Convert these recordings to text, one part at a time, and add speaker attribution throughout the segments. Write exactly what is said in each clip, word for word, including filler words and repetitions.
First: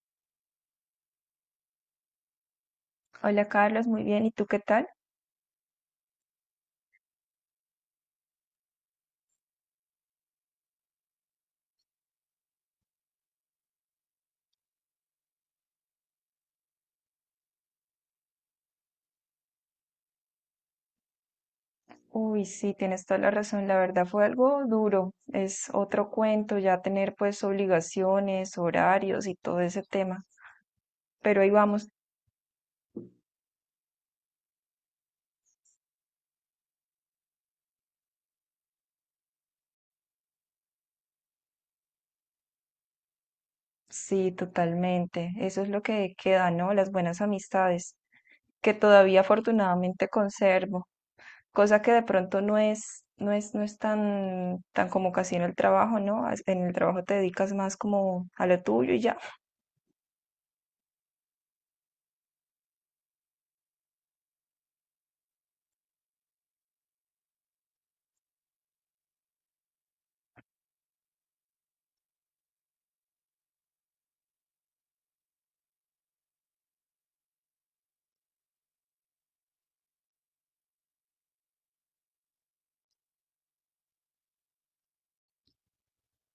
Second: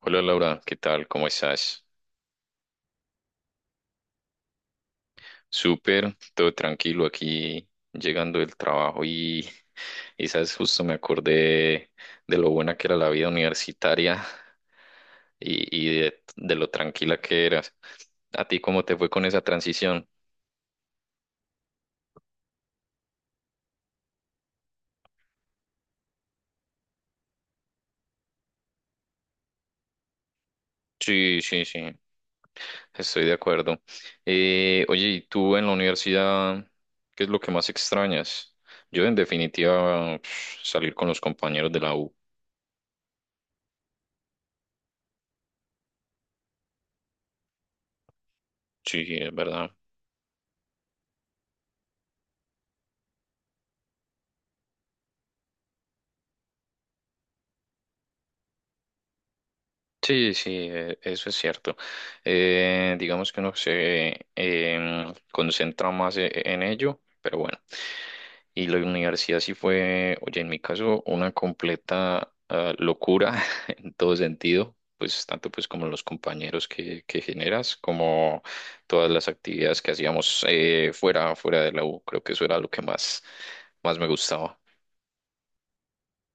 Speaker 1: Hola Laura, ¿qué tal? ¿Cómo estás?
Speaker 2: Hola Carlos, muy bien. ¿Y tú qué tal?
Speaker 1: Súper, todo tranquilo aquí llegando del trabajo y, y sabes, justo me acordé de lo buena que era la vida universitaria y, y de, de lo tranquila que eras. ¿A ti cómo te fue con esa transición?
Speaker 2: Uy, sí, tienes toda la razón. La verdad fue algo duro. Es otro cuento ya tener pues obligaciones, horarios y todo ese tema.
Speaker 1: Sí,
Speaker 2: Pero ahí
Speaker 1: sí,
Speaker 2: vamos.
Speaker 1: sí, estoy de acuerdo. Eh, oye, ¿y tú en la universidad qué es lo que más extrañas? Yo en definitiva salir con los compañeros de la U.
Speaker 2: Sí, totalmente. Eso es lo que queda, ¿no? Las buenas amistades, que
Speaker 1: Sí,
Speaker 2: todavía
Speaker 1: es verdad.
Speaker 2: afortunadamente conservo, cosa que de pronto no es, no es, no es tan, tan como casi en el trabajo, ¿no? As- En el trabajo te dedicas más como a lo tuyo y ya.
Speaker 1: Sí, sí, e- eso es cierto. Eh, digamos que uno se em, concentra más e- e, en ello, pero bueno. Y la universidad sí fue, oye, en mi caso, una completa ah, locura en todo sentido, pues tanto pues como los compañeros que, que generas, como todas las actividades que hacíamos eh, fuera, fuera de la U. Creo que eso era lo que más, más me gustaba.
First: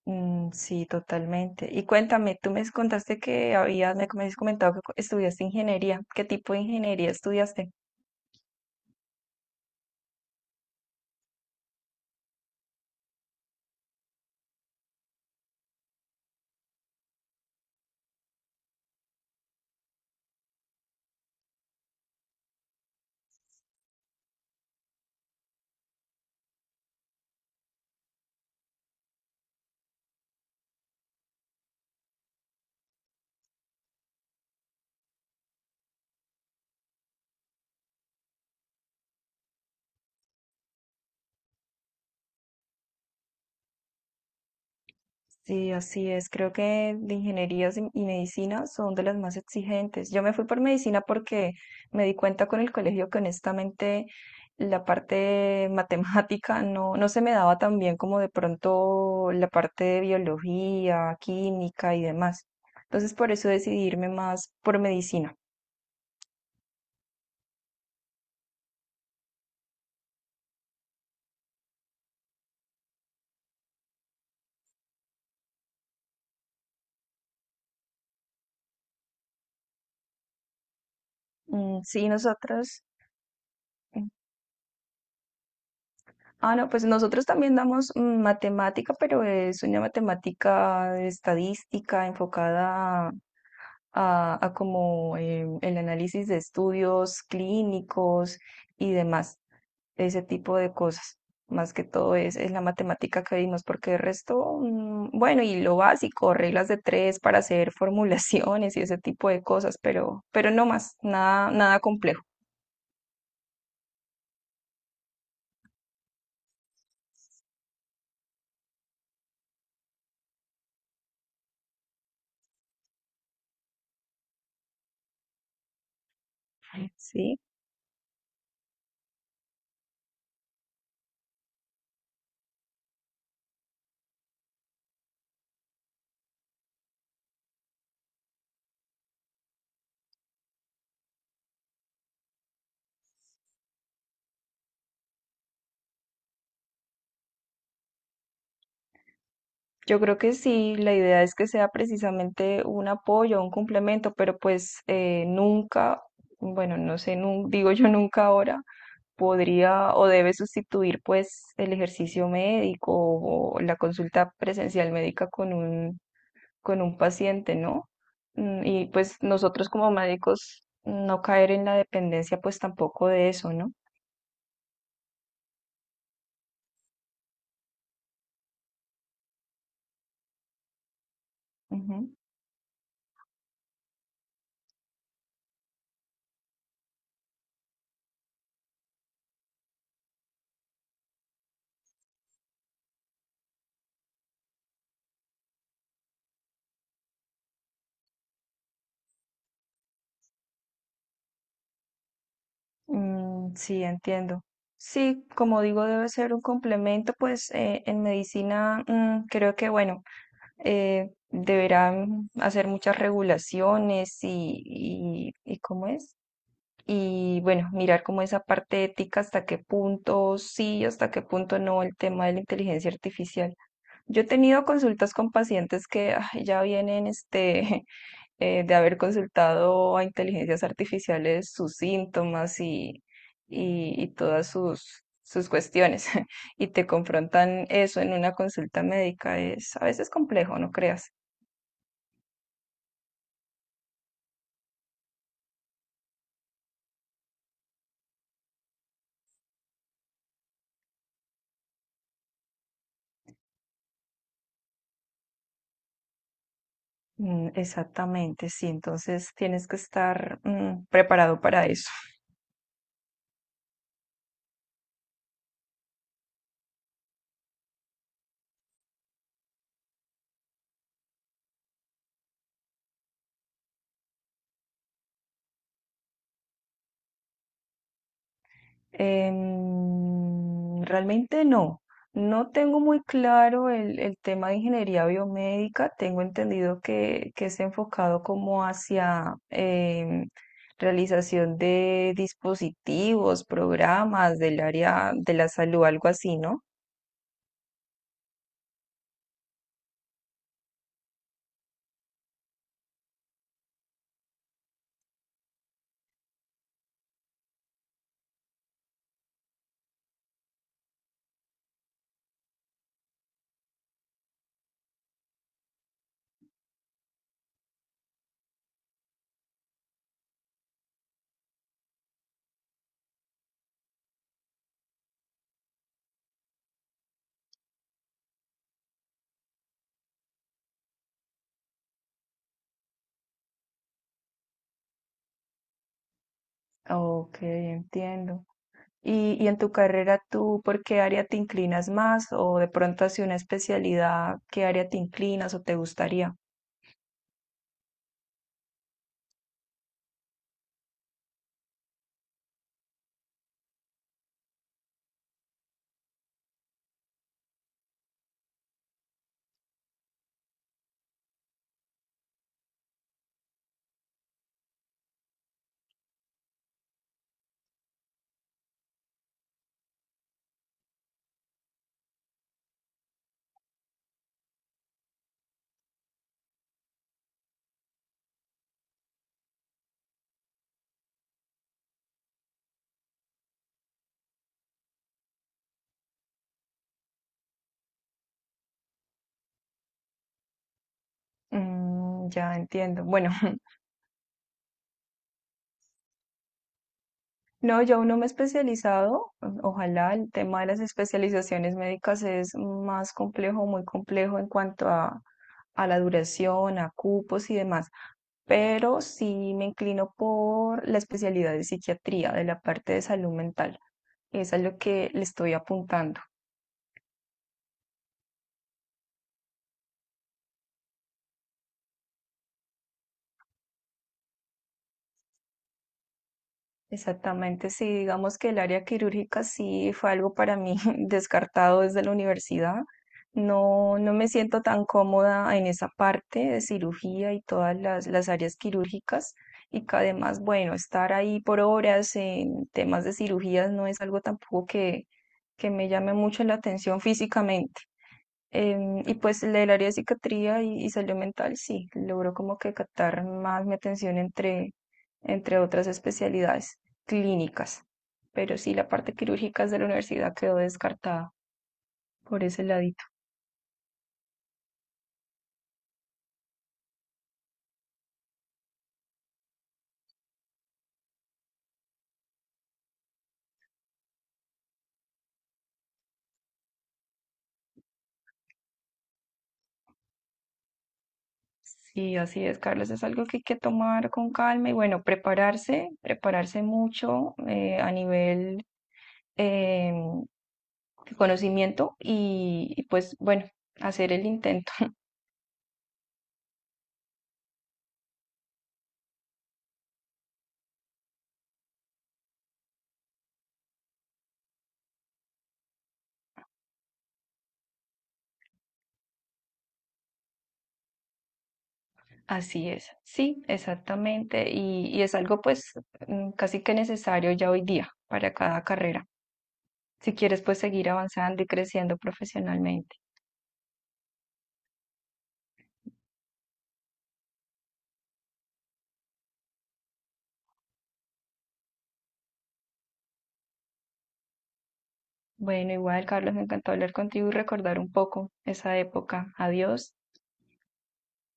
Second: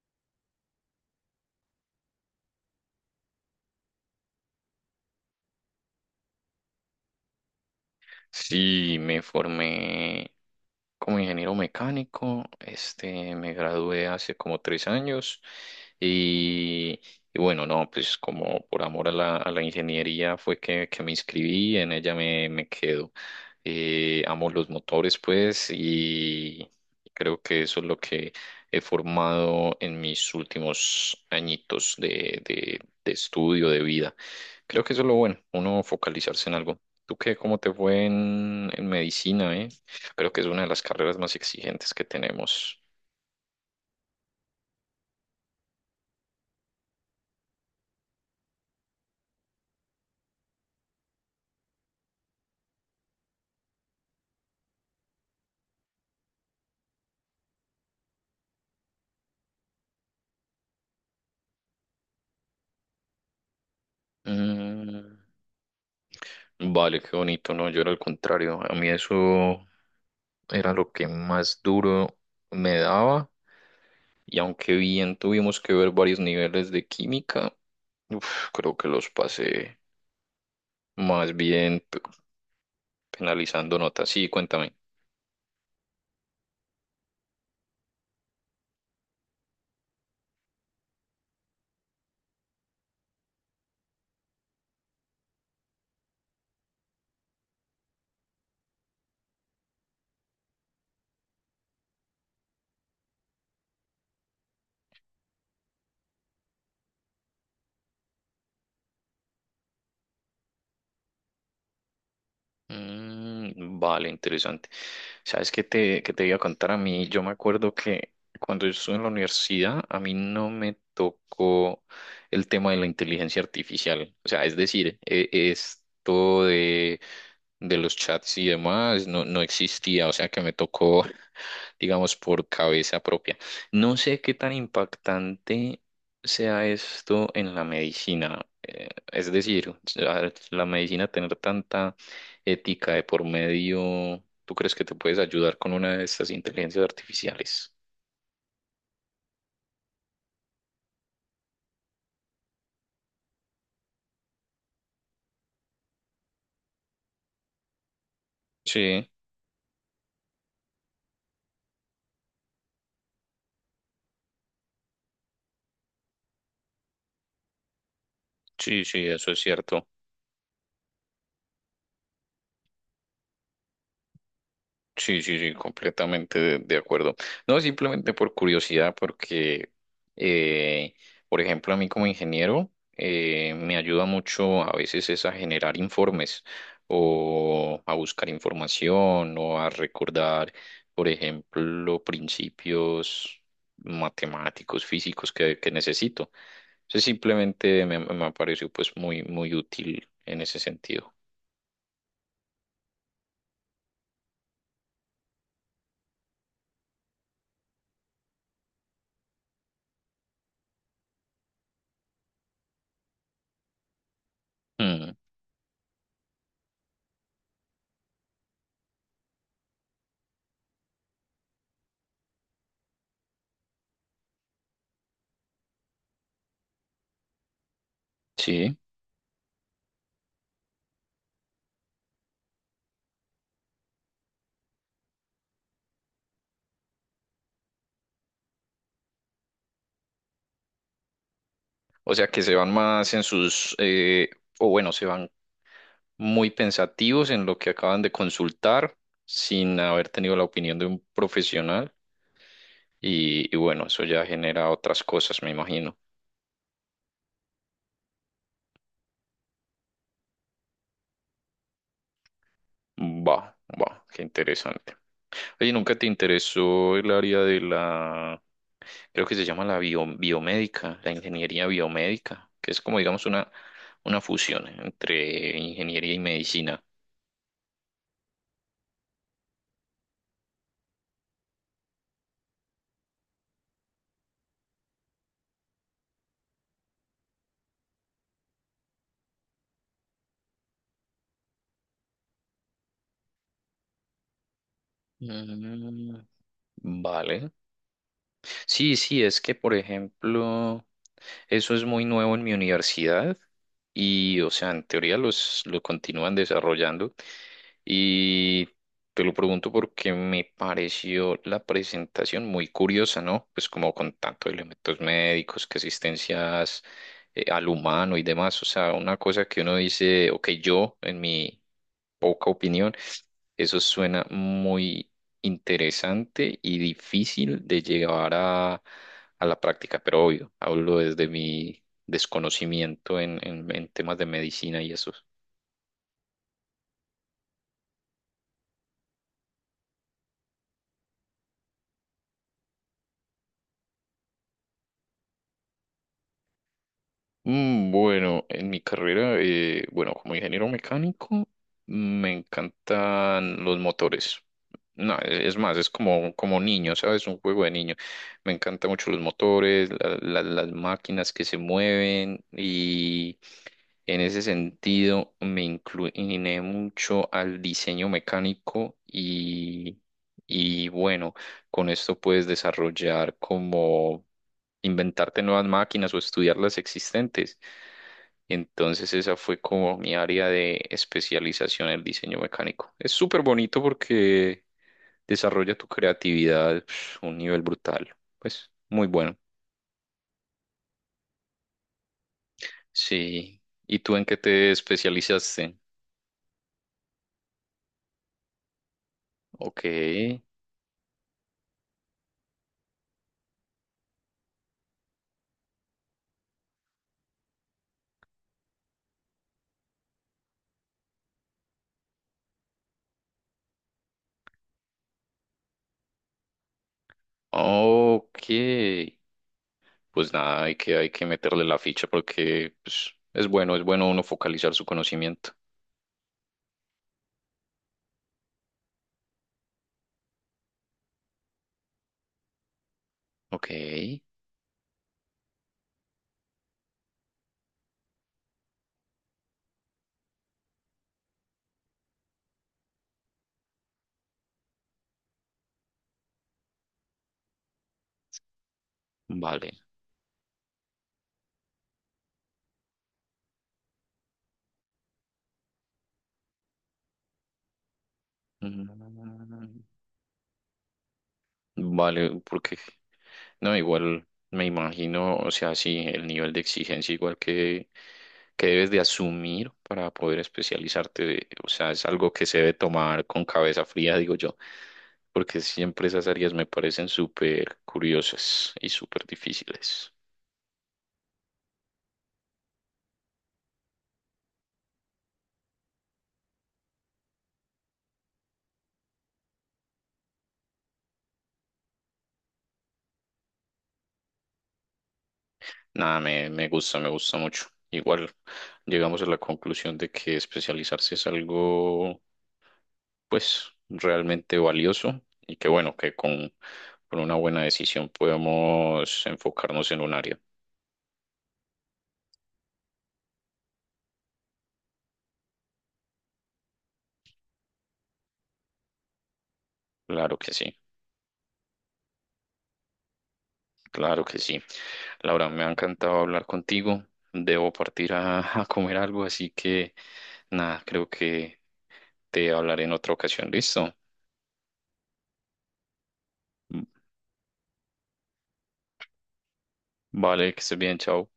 Speaker 2: Mm, sí, totalmente. Y cuéntame, tú me contaste que habías, me habías comentado que co- estudiaste ingeniería. ¿Qué tipo de ingeniería estudiaste?
Speaker 1: Sí, me formé como ingeniero mecánico, este, me gradué hace como tres años y, y bueno, no, pues como por amor a la, a la ingeniería fue que, que me inscribí, en ella me, me quedo. Eh, amo los motores, pues, y creo que eso es lo que he formado en mis últimos añitos de, de de estudio, de vida. Creo que eso es lo bueno, uno focalizarse en algo. ¿Tú qué? ¿Cómo te fue en, en medicina, eh? Creo que es una de las carreras más exigentes que tenemos.
Speaker 2: Sí, así es. Creo que de ingenierías y y medicina son de las más exigentes. Yo me fui por medicina porque me di cuenta con el colegio que honestamente la parte matemática no, no se me daba tan bien como de pronto la parte de biología, química y demás. Entonces por eso decidí irme más por
Speaker 1: Mm,
Speaker 2: medicina.
Speaker 1: vale, qué bonito, ¿no? Yo era al contrario. A mí eso era lo que más duro me daba. Y aunque bien tuvimos que ver varios niveles de química, uf, creo que los pasé más bien
Speaker 2: Mm,
Speaker 1: pe-
Speaker 2: sí, nosotros.
Speaker 1: penalizando notas.
Speaker 2: mm,
Speaker 1: Sí, cuéntame.
Speaker 2: Ah, no, pues nosotros también damos mm, matemática, pero es una matemática estadística enfocada a, a como em, el análisis de estudios clínicos y demás, ese tipo de cosas. Más que todo es, es la matemática que vimos, porque el resto, mm, bueno, y lo básico, reglas de tres para hacer formulaciones y ese tipo de cosas, pero, pero no más, nada, nada complejo,
Speaker 1: Mm, vale, interesante. ¿Sabes qué te, qué te iba a contar a mí? Yo me acuerdo que cuando yo estuve en la universidad, a mí no me tocó el tema de la inteligencia artificial. O sea, es decir, e- esto de,
Speaker 2: ¿sí?
Speaker 1: de los chats y demás no, no existía. O sea, que me tocó, digamos, por cabeza propia. No sé qué tan impactante sea esto en la medicina. Eh, es decir, la la medicina tener tanta ética de por medio, ¿tú crees que te puedes ayudar con una de estas inteligencias artificiales?
Speaker 2: Yo creo que sí, la idea es que sea precisamente un apoyo, un complemento, pero pues eh, nunca, bueno, no sé, nun- digo yo nunca ahora,
Speaker 1: Sí,
Speaker 2: podría o debe sustituir pues el ejercicio médico o la consulta presencial médica con un, con un paciente, ¿no? Mm,
Speaker 1: sí,
Speaker 2: y
Speaker 1: sí,
Speaker 2: pues
Speaker 1: eso es
Speaker 2: nosotros
Speaker 1: cierto.
Speaker 2: como médicos no caer en la dependencia pues tampoco de eso, ¿no?
Speaker 1: Sí, sí, sí, completamente de, de acuerdo. No, simplemente por curiosidad, porque, eh, por ejemplo, a mí como
Speaker 2: Ujú.
Speaker 1: ingeniero, eh, me ayuda mucho a veces es a generar informes o a buscar información o a recordar, por ejemplo, principios matemáticos, físicos que, que necesito. Entonces, simplemente me, me ha parecido pues muy, muy útil en ese sentido.
Speaker 2: Mm, sí, entiendo. Sí, como digo, debe ser un complemento, pues eh, en medicina mm, creo que, bueno, eh, deberán hacer muchas regulaciones y,
Speaker 1: Mm,
Speaker 2: y, y ¿cómo es? Y bueno, mirar como esa parte ética, hasta qué punto sí, hasta qué punto no, el tema de la inteligencia artificial. Yo he tenido consultas con pacientes que ay, ya vienen este, eh, de
Speaker 1: sí.
Speaker 2: haber consultado a inteligencias artificiales sus síntomas y, y, y todas sus, sus cuestiones. Y te confrontan eso en una consulta médica. Es a veces complejo, no creas.
Speaker 1: O sea que se van más en sus, eh, o bueno, se van muy pensativos en lo que acaban de consultar sin haber tenido la opinión de un profesional y, y bueno, eso ya genera otras cosas, me imagino.
Speaker 2: Mm, exactamente, sí. Entonces tienes que estar mm, preparado para eso.
Speaker 1: Va, va, qué interesante. Oye, ¿nunca te interesó el área de la, creo que se llama la bio- biomédica, la ingeniería biomédica, que es como digamos una, una fusión entre ingeniería y medicina?
Speaker 2: Em, realmente no. No tengo muy claro el, el tema de ingeniería biomédica. Tengo entendido que, que es enfocado como hacia em, realización de dispositivos, programas del área de la salud, algo
Speaker 1: Mm,
Speaker 2: así, ¿no?
Speaker 1: vale. Sí, sí, es que, por ejemplo, eso es muy nuevo en mi universidad y, o sea, en teoría los, lo continúan desarrollando y te lo pregunto porque me pareció la presentación muy curiosa, ¿no? Pues como con tantos elementos médicos, que asistencias eh, al humano y demás, o sea, una cosa que uno dice, ok, yo en mi poca opinión. Eso suena muy interesante y difícil de llevar a, a la práctica, pero obvio, hablo desde mi desconocimiento en, en, en temas de medicina y eso.
Speaker 2: Ok, entiendo. Y, y en tu carrera, ¿tú por qué área te inclinas más? O de pronto hacia una especialidad, ¿qué área te inclinas o te gustaría?
Speaker 1: Mm, bueno, en mi carrera, eh, bueno, como ingeniero mecánico, me encantan los motores. No, e- es más, es como, como niño, ¿sabes? Un juego de niño. Me encantan mucho los motores, la- la- las máquinas que se mueven y en ese sentido me incliné mucho al diseño mecánico y, y bueno, con esto puedes desarrollar como inventarte nuevas máquinas o estudiar las existentes. Entonces esa fue como mi área de especialización, el diseño mecánico. Es súper bonito porque desarrolla tu creatividad pf, a un nivel brutal. Pues muy bueno.
Speaker 2: Mm, ya entiendo. Bueno,
Speaker 1: Sí. ¿Y tú en qué te especializaste?
Speaker 2: no, yo aún no me he especializado.
Speaker 1: Ok.
Speaker 2: Ojalá el tema de las especializaciones médicas es más complejo, muy complejo en cuanto a, a la duración, a cupos y demás. Pero sí me inclino por la especialidad de psiquiatría, de la parte de salud mental. Esa es lo que le estoy apuntando.
Speaker 1: Ok. Pues nada, hay que, hay que meterle la ficha porque pues, es bueno, es bueno uno focalizar su conocimiento.
Speaker 2: Exactamente, sí, digamos que el área quirúrgica sí fue algo para mí descartado desde la universidad.
Speaker 1: Ok.
Speaker 2: No, no me siento tan cómoda en esa parte de cirugía y todas las, las áreas quirúrgicas y que además, bueno, estar ahí por horas en temas de cirugías no es algo tampoco que, que me llame mucho la atención físicamente. Em, y pues el del
Speaker 1: Vale.
Speaker 2: área de psiquiatría y, y salud mental, sí, logró como que captar más mi atención entre, entre otras especialidades clínicas. Pero sí, la parte quirúrgica de
Speaker 1: Mm.
Speaker 2: la universidad quedó descartada
Speaker 1: Vale,
Speaker 2: por ese
Speaker 1: porque
Speaker 2: ladito.
Speaker 1: no, igual me imagino, o sea, sí, el nivel de exigencia igual que, que debes de asumir para poder especializarte, de- o sea, es algo que se debe tomar con cabeza fría, digo yo, porque siempre esas áreas me parecen súper curiosas y súper difíciles.
Speaker 2: Sí, así es, Carlos, es algo que hay que tomar con calma y bueno, prepararse, prepararse mucho eh, a nivel em, de conocimiento y, y pues bueno, hacer el intento.
Speaker 1: Nada, me, me gusta, me gusta mucho. Igual llegamos a la conclusión de que especializarse es algo pues realmente valioso y que bueno, que con, con una buena decisión podemos enfocarnos en un área.
Speaker 2: Así es, sí, exactamente, y, y es algo pues mm, casi que necesario ya hoy día para cada carrera, si
Speaker 1: Claro
Speaker 2: quieres
Speaker 1: que
Speaker 2: pues
Speaker 1: sí,
Speaker 2: seguir avanzando y creciendo profesionalmente.
Speaker 1: claro que sí. Laura, me ha encantado hablar contigo. Debo partir a, a comer algo, así que nada, creo que te hablaré en otra ocasión. ¿Listo?
Speaker 2: Bueno, igual, Carlos, me encantó hablar contigo y recordar un poco esa época. Adiós.
Speaker 1: Vale, que estés bien, chao.